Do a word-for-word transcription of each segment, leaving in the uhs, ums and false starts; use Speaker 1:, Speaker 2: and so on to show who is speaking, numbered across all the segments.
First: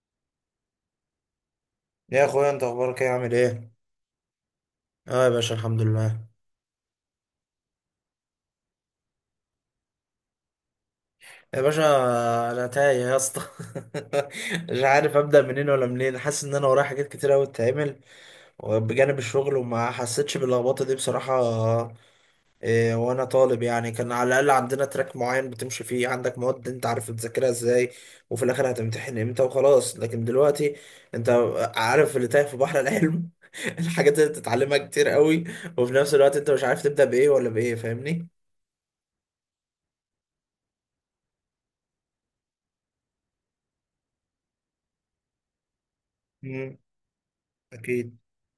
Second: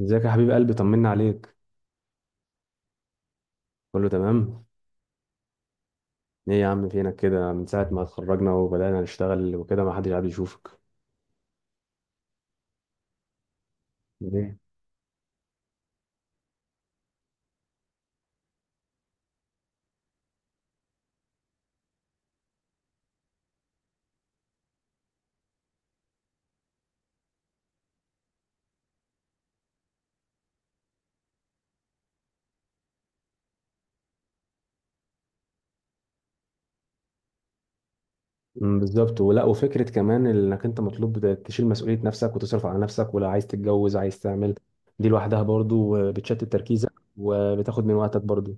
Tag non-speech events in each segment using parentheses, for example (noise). Speaker 1: ازيك يا حبيب قلبي؟ طمنا عليك.
Speaker 2: يا اخويا، انت اخبارك ايه؟ عامل ايه؟
Speaker 1: كله تمام.
Speaker 2: اه يا باشا، الحمد لله.
Speaker 1: ايه يا عم، فينك كده من ساعة ما اتخرجنا وبدأنا نشتغل وكده ما حدش قاعد يشوفك؟
Speaker 2: يا باشا، انا تايه يا اسطى.
Speaker 1: ليه؟
Speaker 2: (laughs) مش عارف ابدا منين ولا منين، حاسس ان انا ورايا حاجات كتير قوي تتعمل بجانب الشغل، وما حسيتش باللخبطه دي بصراحه. إيه، وانا طالب يعني كان على الاقل عندنا تراك معين بتمشي فيه، عندك مواد انت عارف تذاكرها ازاي، وفي الاخر هتمتحن امتى وخلاص. لكن دلوقتي انت عارف اللي تايه في بحر العلم. (laughs) الحاجات اللي بتتعلمها كتير قوي، وفي نفس الوقت انت مش عارف تبدا بايه ولا بايه، فاهمني؟
Speaker 1: امم بالظبط، ولا وفكرة كمان انك انت مطلوب ده- تشيل مسؤولية نفسك وتصرف على نفسك، ولا عايز تتجوز، عايز تعمل. دي لوحدها برضو بتشتت تركيزك وبتاخد من
Speaker 2: اكيد.
Speaker 1: وقتك برضو.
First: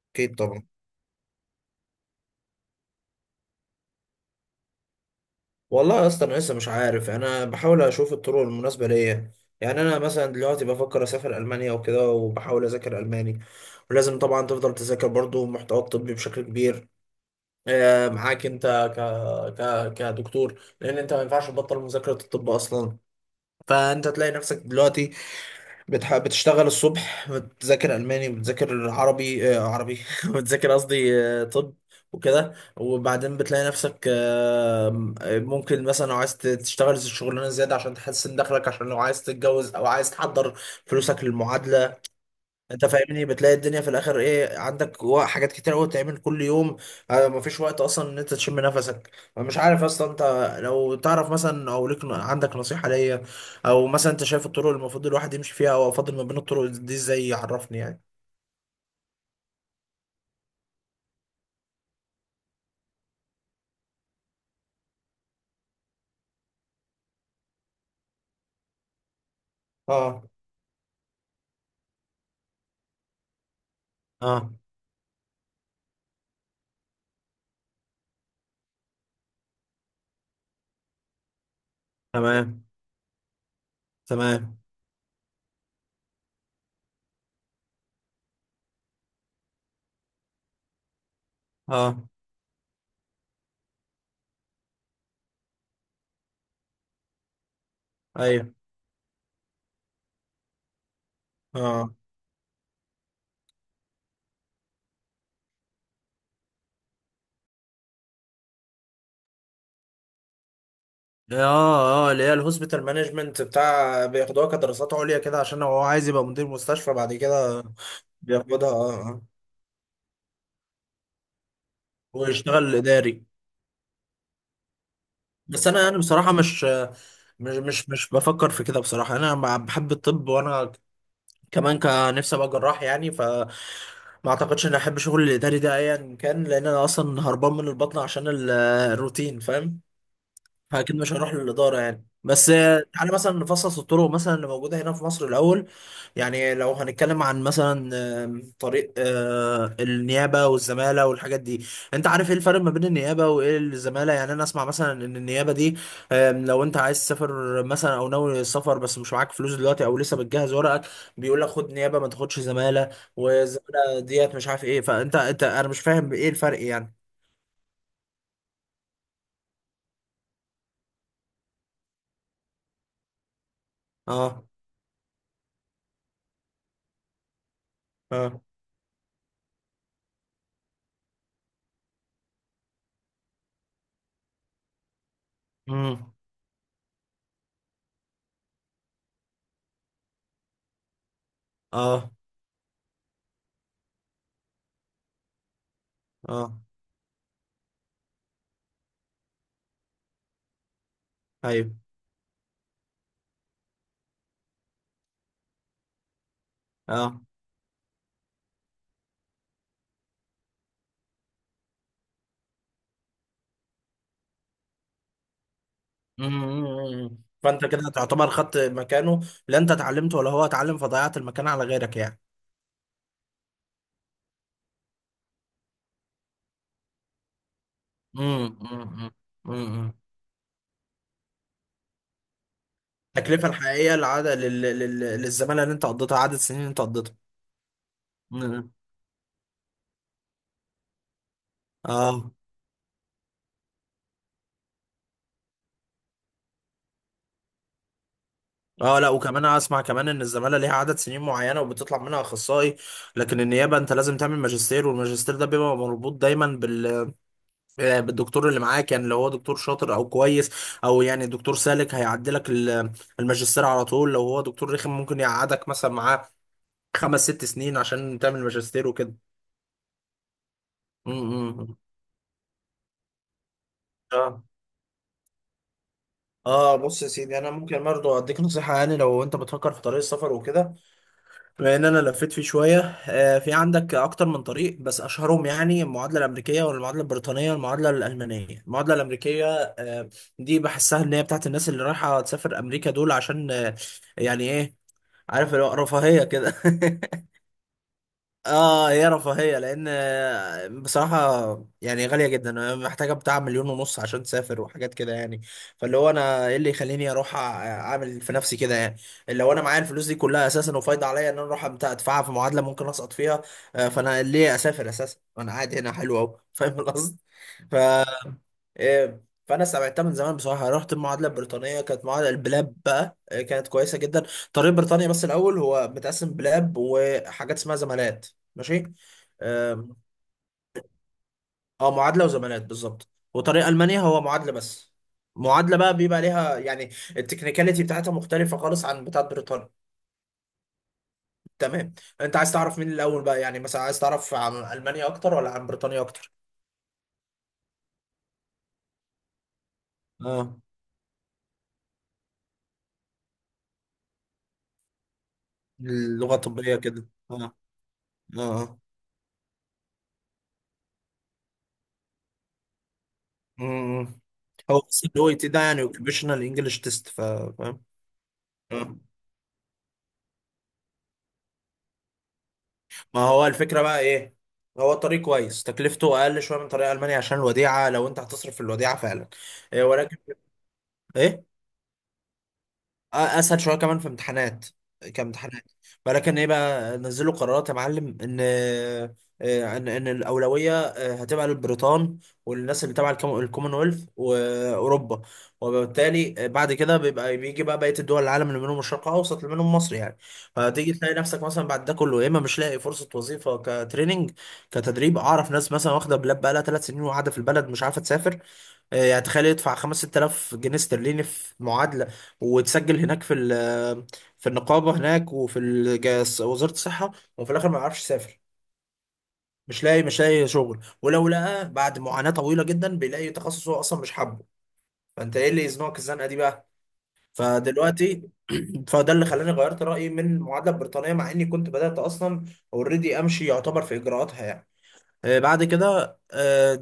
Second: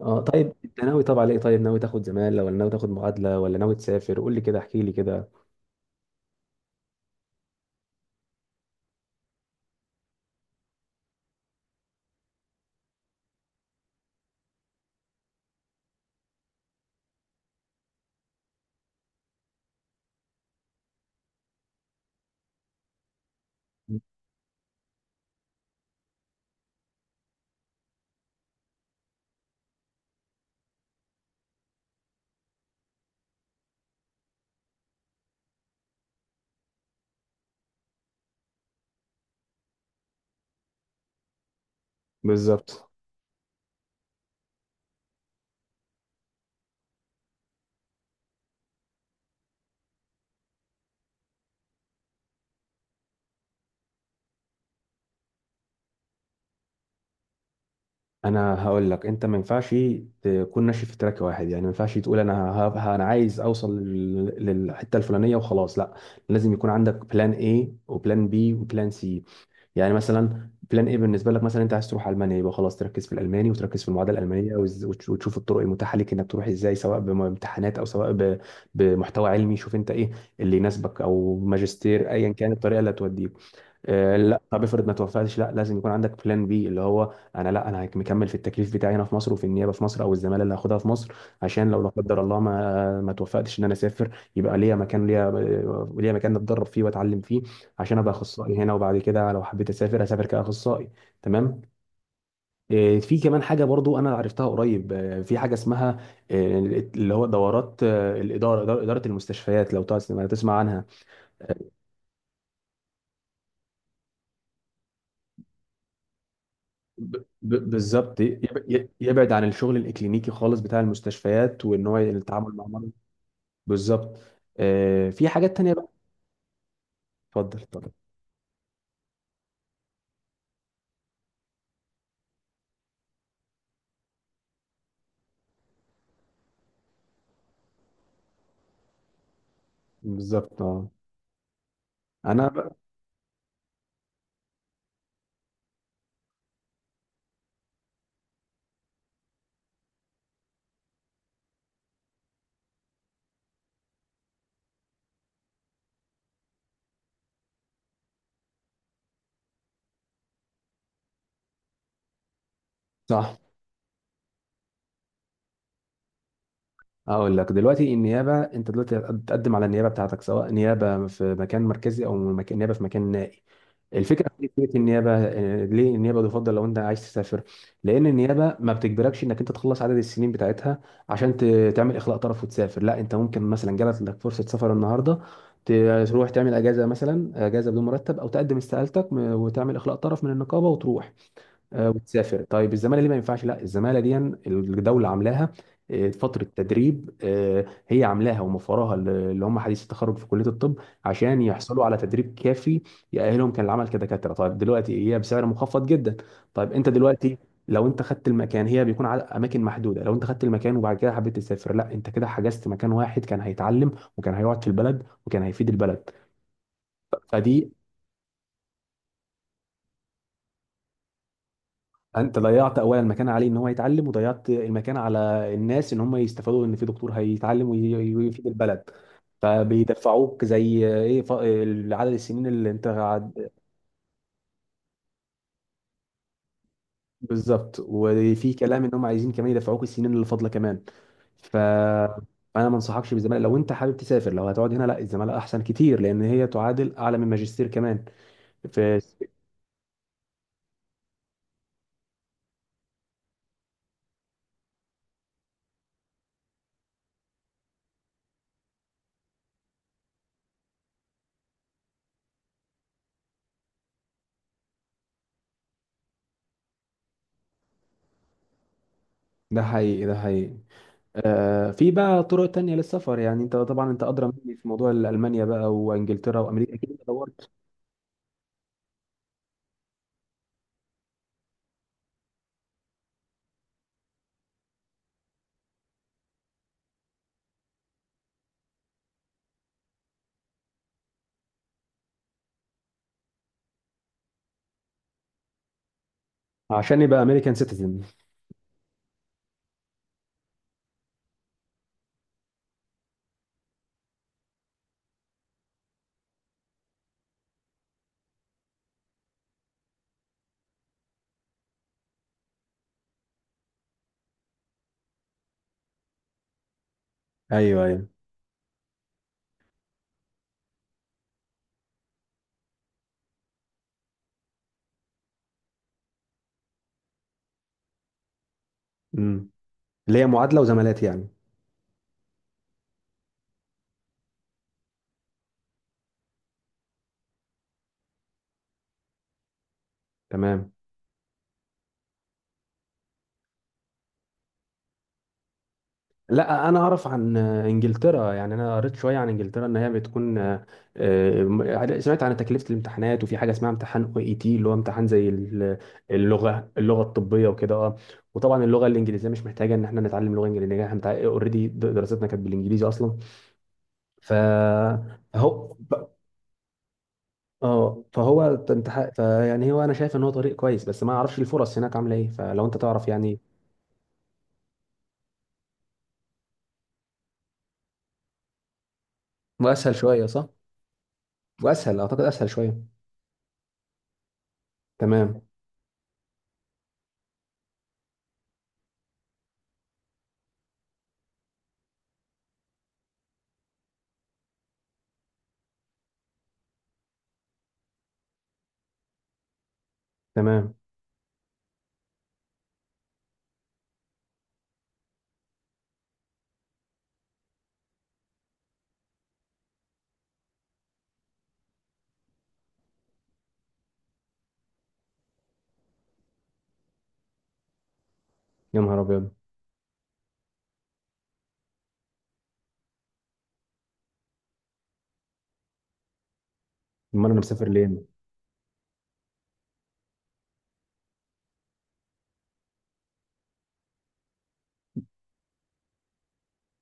Speaker 1: اه
Speaker 2: اكيد
Speaker 1: طيب،
Speaker 2: طبعا.
Speaker 1: انت ناوي طبعا ايه؟ طيب ناوي تاخد زمالة ولا ناوي تاخد معادلة ولا ناوي تسافر؟ قول لي كده، احكي لي كده.
Speaker 2: والله يا اسطى، انا لسه مش عارف. انا بحاول اشوف الطرق المناسبه ليا. يعني انا مثلا دلوقتي بفكر اسافر المانيا وكده، وبحاول اذاكر الماني، ولازم طبعا تفضل تذاكر برضو محتوى الطبي بشكل كبير. آه، معاك انت ك... ك... كدكتور، لان انت ما ينفعش تبطل مذاكره الطب اصلا. فانت تلاقي نفسك دلوقتي بتح... بتشتغل الصبح، بتذاكر ألماني وبتذاكر عربي، آه عربي (laughs) بتذاكر قصدي آه طب وكده. وبعدين بتلاقي نفسك، آه ممكن مثلا لو عايز تشتغل شغلانة زيادة عشان تحسن دخلك، عشان لو عايز تتجوز أو عايز تحضر فلوسك للمعادلة. انت
Speaker 1: بالظبط.
Speaker 2: فاهمني؟ بتلاقي الدنيا في الاخر ايه عندك، و- حاجات كتير قوي تعمل كل يوم. آه، مفيش وقت اصلا ان انت تشم نفسك. مش عارف اصلا، انت لو تعرف مثلا او ليك ن- عندك نصيحة ليا، او مثلا انت شايف الطرق اللي المفروض الواحد يمشي فيها، او افضل ما بين الطرق دي ازاي، يعرفني يعني.
Speaker 1: انا هقول لك، انت ما ينفعش تكون ماشي في تراك واحد. يعني ما ينفعش تقول انا ه- ه- انا عايز اوصل لل- للحته الفلانيه وخلاص، لا. لازم يكون عندك بلان ايه وبلان بي وبلان سي. يعني
Speaker 2: اه،
Speaker 1: مثلا بلان ايه بالنسبه لك، مثلا انت عايز تروح المانيا، يبقى خلاص تركز في الالماني وتركز في المعادله
Speaker 2: اه،
Speaker 1: الالمانيه وز- وتش- وتشوف الطرق المتاحه ليك انك تروح ازاي، سواء بامتحانات او سواء ب- بمحتوى علمي. شوف انت ايه اللي يناسبك، او ماجستير، ايا كان
Speaker 2: تمام،
Speaker 1: الطريقه اللي هتوديه. آه، لا
Speaker 2: تمام،
Speaker 1: طب، افرض ما توفقتش، لا لازم يكون عندك بلان بي، اللي هو انا لا انا هك- مكمل في التكليف بتاعي هنا في مصر وفي النيابه في مصر، او الزماله اللي هاخدها في مصر. عشان لو لا
Speaker 2: اه،
Speaker 1: قدر الله ما ما توفقتش ان انا اسافر، يبقى ليا مكان، ليا ليا مكان اتدرب فيه واتعلم فيه، عشان ابقى
Speaker 2: ايوه،
Speaker 1: اخصائي هنا، وبعد كده لو حبيت اسافر، اسافر كاخصائي. تمام.
Speaker 2: اه،
Speaker 1: آه، في كمان حاجه برضو انا عرفتها قريب، آه، في حاجه اسمها آه، اللي هو دورات، آه، الاداره، اداره إدارة المستشفيات. لو تسمع تسمع عنها.
Speaker 2: اه، اه، اللي هي الهوسبيتال مانجمنت، بتاع بياخدوها كدراسات عليا كده عشان هو عايز يبقى مدير مستشفى بعد
Speaker 1: ب-
Speaker 2: كده.
Speaker 1: ب- بالظبط، يب-
Speaker 2: بياخدها،
Speaker 1: ي-
Speaker 2: اه، اه،
Speaker 1: يبعد عن الشغل الاكلينيكي خالص بتاع المستشفيات وان هو التعامل مع
Speaker 2: ويشتغل
Speaker 1: مرضى.
Speaker 2: اداري.
Speaker 1: بالظبط. آه، في حاجات
Speaker 2: بس
Speaker 1: تانية
Speaker 2: انا
Speaker 1: بقى.
Speaker 2: يعني بصراحه مش
Speaker 1: اتفضل
Speaker 2: مش مش
Speaker 1: اتفضل.
Speaker 2: مش بفكر في كده بصراحه. انا مع- بحب الطب، وانا كمان كان نفسي ابقى جراح يعني، ف ما اعتقدش اني احب شغل الاداري ده ايا كان، لان انا اصلا هربان من البطن عشان ال- الروتين، فاهم؟
Speaker 1: بالظبط، اه.
Speaker 2: فاكيد مش هروح للاداره يعني.
Speaker 1: انا
Speaker 2: بس مم.
Speaker 1: بقى.
Speaker 2: آه، تعالى مثلا نفصص الطرق مثلا اللي موجوده هنا في مصر الاول. يعني لو هنتكلم عن مثلا آم، طريق آه، النيابه والزماله والحاجات دي. انت عارف ايه الفرق ما بين النيابه وايه الزماله؟ يعني انا اسمع مثلا ان النيابه دي آم، لو انت عايز تسافر مثلا او ناوي السفر، بس مش معاك فلوس دلوقتي او لسه بتجهز ورقك، بيقول لك خد نيابه ما تاخدش زماله.
Speaker 1: صح.
Speaker 2: والزماله ديت مش عارف ايه. فانت انت انا مش فاهم ايه الفرق يعني.
Speaker 1: اقول لك دلوقتي، النيابه انت دلوقتي هتقدم على النيابه بتاعتك، سواء نيابه في مكان مركزي او مك... نيابه في مكان نائي. الفكره
Speaker 2: اه،
Speaker 1: في فكره النيابه، آه، ليه النيابه تفضل لو انت عايز تسافر؟ لان
Speaker 2: اه،
Speaker 1: النيابه ما بتجبركش انك انت تخلص عدد السنين بتاعتها عشان ت... تعمل اخلاء طرف وتسافر. لا انت ممكن مثلا جالت لك فرصه سفر النهارده، ت-
Speaker 2: امم،
Speaker 1: تروح تعمل اجازه، مثلا اجازه بدون مرتب، او تقدم استقالتك م- وتعمل اخلاء طرف من النقابه وتروح، آه،
Speaker 2: اه،
Speaker 1: وتسافر. طيب الزماله دي ما ينفعش، لا الزماله دي الدوله عاملاها آه، فتره
Speaker 2: اه،
Speaker 1: تدريب، آه، هي عاملاها وموفراها ل- اللي هم حديث التخرج في كليه الطب، عشان
Speaker 2: ايوه،
Speaker 1: يحصلوا على تدريب كافي يأهلهم كان العمل كدكاتره. طيب دلوقتي هي بسعر مخفض جدا، طيب انت
Speaker 2: اه،
Speaker 1: دلوقتي لو انت خدت المكان، هي بيكون على اماكن محدوده، لو انت خدت المكان وبعد كده حبيت تسافر، لا انت كده حجزت مكان واحد كان هيتعلم وكان هيقعد في البلد وكان هيفيد البلد.
Speaker 2: مم. فانت
Speaker 1: فدي،
Speaker 2: كده تعتبر خدت مكانه. لا انت اتعلمت ولا هو اتعلم، فضيعت المكان على غيرك يعني.
Speaker 1: انت ضيعت اولا المكان عليه ان هو يتعلم، وضيعت المكان على الناس ان هم يستفادوا ان في دكتور هيتعلم وي- وي-
Speaker 2: مم.
Speaker 1: ويفيد البلد.
Speaker 2: مم. مم.
Speaker 1: فبيدفعوك زي ايه، ف- عدد السنين اللي انت
Speaker 2: التكلفه
Speaker 1: قاعد.
Speaker 2: الحقيقيه العادة لل... لل... للزماله اللي انت قضيتها، عدد السنين اللي انت قضيتها.
Speaker 1: بالظبط، وفي
Speaker 2: مم.
Speaker 1: كلام ان هم عايزين كمان يدفعوك السنين اللي فاضله كمان. ف
Speaker 2: اه،
Speaker 1: انا ما انصحكش بالزماله لو انت حابب تسافر. لو هتقعد هنا، لا الزماله احسن كتير، لان هي تعادل اعلى من ماجستير كمان
Speaker 2: اه،
Speaker 1: في.
Speaker 2: لا، وكمان اسمع كمان ان الزماله ليها عدد سنين معينه وبتطلع منها اخصائي. لكن النيابه انت لازم تعمل ماجستير، والماجستير ده بيبقى مربوط دايما بال آه، الدكتور اللي معاه. كان لو هو دكتور شاطر او كويس، او يعني دكتور سالك، هيعدلك ال- الماجستير على طول. لو هو دكتور رخم ممكن يقعدك مثلا معاه خمس ست سنين عشان تعمل ماجستير وكده.
Speaker 1: ده حقيقي، ده حقيقي. آه،
Speaker 2: امم،
Speaker 1: في بقى طرق تانية للسفر. يعني انت طبعا انت ادرى
Speaker 2: اه،
Speaker 1: مني في موضوع المانيا بقى وانجلترا وامريكا،
Speaker 2: اه،
Speaker 1: اكيد
Speaker 2: بص
Speaker 1: انت
Speaker 2: يا سيدي،
Speaker 1: دورت.
Speaker 2: انا ممكن برضه اديك نصيحه. يعني لو انت بتفكر في طريق السفر وكده، بما ان انا لفيت فيه شويه، آه، في عندك اكتر من طريق، بس اشهرهم يعني المعادله الامريكيه والمعادله البريطانيه والمعادله الالمانيه. المعادله الامريكيه آه، دي بحسها ان هي بتاعت الناس اللي رايحه تسافر امريكا دول، عشان آه، يعني ايه، عارف، اللي هو رفاهيه كده.
Speaker 1: عشان يبقى
Speaker 2: (laughs)
Speaker 1: امريكان سيتيزن.
Speaker 2: اه، يا رفاهية، لان بصراحة يعني غالية جدا. أنا محتاجة بتاع مليون ونص عشان تسافر وحاجات كده يعني. فاللي هو انا ايه اللي يخليني اروح أع- اعمل في نفسي كده يعني؟ لو انا معايا الفلوس دي كلها اساسا وفايضة عليا ان انا اروح أمت- ادفعها في معادلة ممكن اسقط فيها؟ آه، فانا ليه اسافر اساسا وانا قاعد هنا حلو اهو؟ فاهم القصد؟ ف
Speaker 1: ايوه ايوه.
Speaker 2: إيه، فانا سمعتها من زمان بصراحه. رحت المعادله البريطانيه، كانت معادله البلاب بقى، إيه، كانت كويسه جدا طريق بريطانيا. بس الاول هو متقسم بلاب وحاجات اسمها زمالات. ماشي،
Speaker 1: امم.
Speaker 2: آم،
Speaker 1: اللي هي معادله وزمالات يعني.
Speaker 2: اه معادله وزمالات بالظبط. وطريق المانيا هو معادله بس. معادله بقى بيبقى ليها يعني التكنيكاليتي بتاعتها مختلفه خالص عن بتاعت بريطانيا.
Speaker 1: تمام.
Speaker 2: تمام. انت عايز تعرف مين الاول بقى؟ يعني مثلا عايز تعرف عن المانيا اكتر ولا عن بريطانيا اكتر؟
Speaker 1: لا انا اعرف عن آه، انجلترا. يعني انا قريت شويه عن انجلترا، ان هي بتكون
Speaker 2: اه،
Speaker 1: آه، آه، سمعت عن تكلفه الامتحانات، وفي حاجه اسمها امتحان او اي تي، اللي هو امتحان زي ال-
Speaker 2: اللغه
Speaker 1: اللغه،
Speaker 2: الطبيه
Speaker 1: اللغه
Speaker 2: كده، اه،
Speaker 1: الطبيه وكده، اه. وطبعا
Speaker 2: اه، آه.
Speaker 1: اللغه الانجليزيه مش محتاجه ان احنا نتعلم لغه انجليزيه، احنا اوريدي دراستنا كانت بالانجليزي اصلا.
Speaker 2: مم.
Speaker 1: ف-
Speaker 2: هو بس ال أو إي تي ده
Speaker 1: فهو
Speaker 2: يعني
Speaker 1: ف-
Speaker 2: اوكيبيشنال انجلش تيست، فاهم؟
Speaker 1: اه فهو، انت
Speaker 2: مم.
Speaker 1: ح- فيعني هو انا شايف ان هو طريق كويس، بس ما اعرفش الفرص هناك عامله ايه، فلو انت تعرف
Speaker 2: ما
Speaker 1: يعني.
Speaker 2: هو الفكرة بقى ايه. هو طريق كويس، تكلفته اقل شوية من طريق المانيا، عشان الوديعة، لو انت هتصرف في الوديعة فعلا. إيه،
Speaker 1: واسهل
Speaker 2: ولكن
Speaker 1: شويه صح؟
Speaker 2: ايه،
Speaker 1: واسهل، اعتقد اسهل شويه.
Speaker 2: اسهل شويه كمان في امتحانات،
Speaker 1: تمام.
Speaker 2: كامتحانات. ولكن ايه بقى، نزلوا قرارات يا معلم، ان آه، ان ان الاولويه آه، هتبقى للبريطان، والناس اللي تبع الكم- الكومنولث واوروبا. وبالتالي آه، بعد كده بيبقى بيجي بقى بقيه الدول العالم، اللي منهم الشرق الاوسط، اللي منهم مصر يعني.
Speaker 1: تمام.
Speaker 2: فتيجي تلاقي نفسك مثلا بعد ده كله، يا اما مش لاقي فرصه وظيفه كتريننج، كتدريب. اعرف ناس مثلا واخده بلاب بقى لها ثلاث سنين وقاعده في البلد مش عارفه تسافر. آه، يعني تخيل، يدفع خمسة آلاف جنيه استرليني في معادلة وتسجل هناك في ال- في النقابة هناك، وفي الج- وزارة الصحة، وفي الآخر ما يعرفش يسافر.
Speaker 1: يا نهار ابيض.
Speaker 2: مش لاقي، مش لاقي شغل. ولو لقى بعد معاناة طويلة جدا، بيلاقي تخصص هو أصلا مش حابه. فأنت إيه اللي يزنقك الزنقة دي بقى؟
Speaker 1: امال انا مسافر ليه؟
Speaker 2: فدلوقتي (clears throat) فده اللي خلاني غيرت رأيي من المعادلة البريطانية، مع إني كنت بدأت أصلا أوريدي أمشي يعتبر في إجراءاتها يعني. آه، بعد كده آه،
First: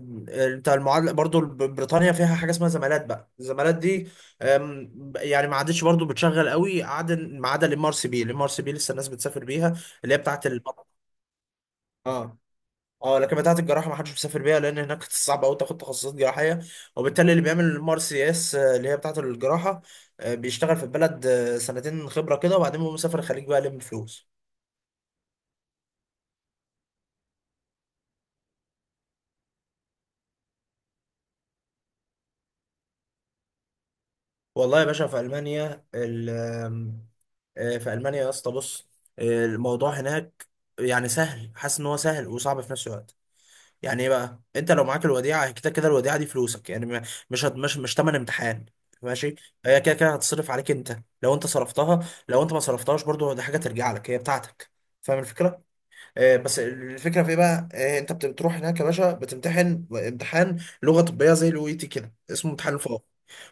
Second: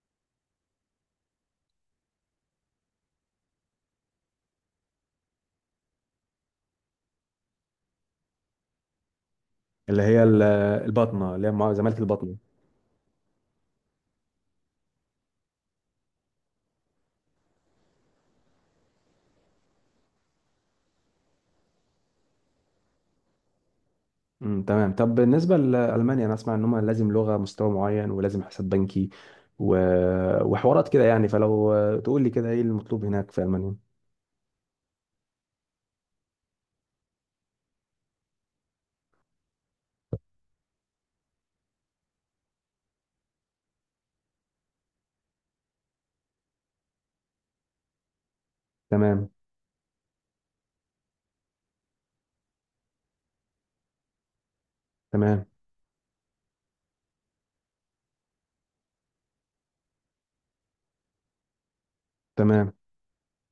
Speaker 2: بتاع المعادله برضو ب- بريطانيا فيها حاجه اسمها زمالات. بقى الزمالات دي آم، يعني ما عادتش برضو بتشغل قوي، عدا ما عدا الام ار سي بي. الام ار سي بي لسه الناس بتسافر بيها.
Speaker 1: اللي
Speaker 2: اللي هي
Speaker 1: هي ال-
Speaker 2: بتاعت ال
Speaker 1: الباطنه، اللي هي مع- زماله الباطنه.
Speaker 2: اه، اه، لكن بتاعت الجراحه ما حدش بيسافر بيها، لان هناك (laughs) صعب قوي تاخد تخصصات جراحيه. وبالتالي اللي بيعمل الام ار سي اس، آه، اللي هي بتاعت الجراحه، آه، بيشتغل في البلد، آه، سنتين خبره كده، وبعدين بيقوم مسافر الخليج بقى يلم فلوس.
Speaker 1: امم تمام. طب بالنسبه لالمانيا، انا اسمع ان هم لازم لغه مستوى معين، ولازم حساب بنكي و... وحوارات كده يعني، فلو تقول لي كده ايه المطلوب هناك في المانيا.
Speaker 2: والله يا باشا، في المانيا ال- آم، آه، في المانيا يا اسطى، بص، آه، الموضوع هناك يعني سهل. حاسس ان هو سهل وصعب في نفس الوقت. يعني ايه بقى، انت لو معاك الوديعه كده كده، الوديعه دي فلوسك يعني، ما- مش هت- مش مش تمن امتحان.
Speaker 1: تمام.
Speaker 2: ماشي. هي كده كده هتصرف عليك انت لو انت صرفتها، لو انت ما صرفتهاش برضو دي حاجه ترجع لك هي بتاعتك، فاهم
Speaker 1: تمام.
Speaker 2: الفكره؟ آه، بس الفكره في ايه بقى، آه، انت بت- بتروح هناك يا باشا، بتمتحن امتحان لغه طبيه زي الاو اي تي كده، اسمه
Speaker 1: تمام.
Speaker 2: امتحان الفاق.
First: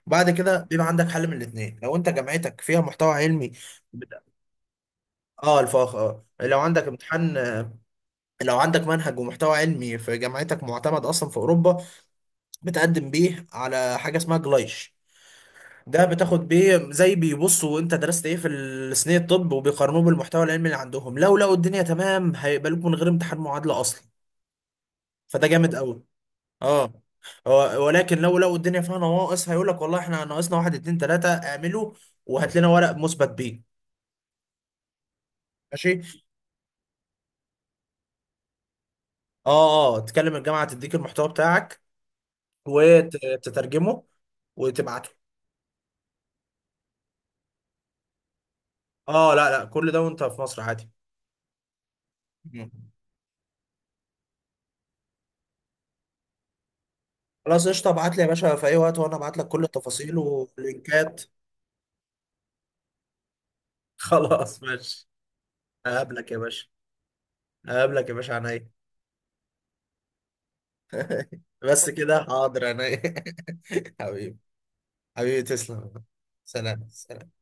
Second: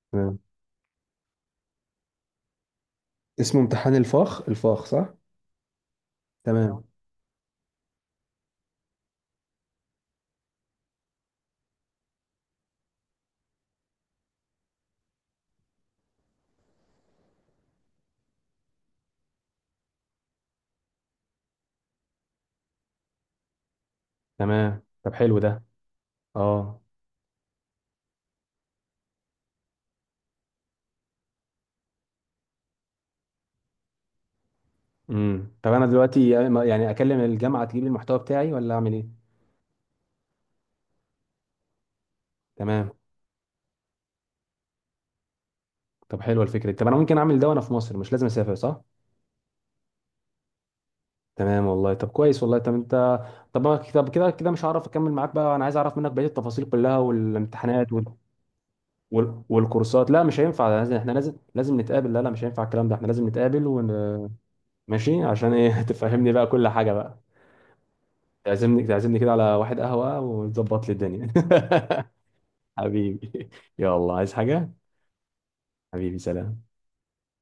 Speaker 2: بعد
Speaker 1: تمام.
Speaker 2: كده بيبقى عندك حل من الاثنين، لو انت جامعتك فيها محتوى علمي.
Speaker 1: اسمه امتحان
Speaker 2: بت-
Speaker 1: الفاخ، الفاخ صح.
Speaker 2: اه الفاق. اه لو
Speaker 1: تمام آه.
Speaker 2: عندك امتحان، آه، لو عندك منهج ومحتوى علمي في جامعتك معتمد اصلا في اوروبا، بتقدم بيه على حاجه اسمها جلايش. ده بتاخد بيه، زي بيبصوا انت درست ايه في السنين الطب وبيقارنوه بالمحتوى العلمي اللي عندهم، لو لقوا الدنيا تمام هيقبلوك من غير امتحان معادله اصلا.
Speaker 1: تمام، طب حلو
Speaker 2: فده
Speaker 1: ده.
Speaker 2: جامد قوي.
Speaker 1: اه.
Speaker 2: اه. هو- ولكن لو لو الدنيا فيها نواقص، هيقول لك والله احنا ناقصنا واحد اتنين تلاته، اعمله وهات لنا ورق مثبت بيه.
Speaker 1: امم. طب انا
Speaker 2: ماشي.
Speaker 1: دلوقتي يعني اكلم الجامعه تجيب لي المحتوى بتاعي، ولا اعمل ايه؟
Speaker 2: اه، اه، تكلم الجامعه تديك المحتوى بتاعك،
Speaker 1: تمام.
Speaker 2: وتترجمه، وتبعته.
Speaker 1: طب حلوه الفكره دي. طب انا ممكن اعمل ده وانا في مصر، مش لازم اسافر صح؟
Speaker 2: اه لا، لا، كل ده وانت في مصر عادي.
Speaker 1: تمام والله، طب كويس والله.
Speaker 2: مم.
Speaker 1: طب انت. طب أنا- طب كده كده مش هعرف اكمل معاك بقى. انا عايز اعرف منك بقيه التفاصيل كلها
Speaker 2: خلاص قشطه،
Speaker 1: والامتحانات وال...
Speaker 2: ابعت لي يا باشا في اي وقت وانا ابعت
Speaker 1: وال...
Speaker 2: لك كل
Speaker 1: والكورسات.
Speaker 2: التفاصيل
Speaker 1: لا مش هينفع، لازم احنا
Speaker 2: واللينكات.
Speaker 1: لازم لازم نتقابل. لا لا مش هينفع الكلام ده، احنا لازم نتقابل ون...
Speaker 2: (laughs) خلاص ماشي.
Speaker 1: ماشي. عشان ايه (laughs)
Speaker 2: هقابلك
Speaker 1: تفهمني
Speaker 2: يا
Speaker 1: بقى
Speaker 2: باشا،
Speaker 1: كل حاجه بقى.
Speaker 2: هقابلك يا باشا عينيا.
Speaker 1: تعزمني، تعزمني كده على واحد قهوة، وتظبط لي الدنيا
Speaker 2: بس كده، حاضر،
Speaker 1: (laughs)
Speaker 2: عينيا.
Speaker 1: حبيبي.
Speaker 2: (laughs)
Speaker 1: يلا، عايز
Speaker 2: حبيبي.
Speaker 1: حاجة؟
Speaker 2: حبيبي، تسلم.
Speaker 1: حبيبي سلام.
Speaker 2: سلام، سلام.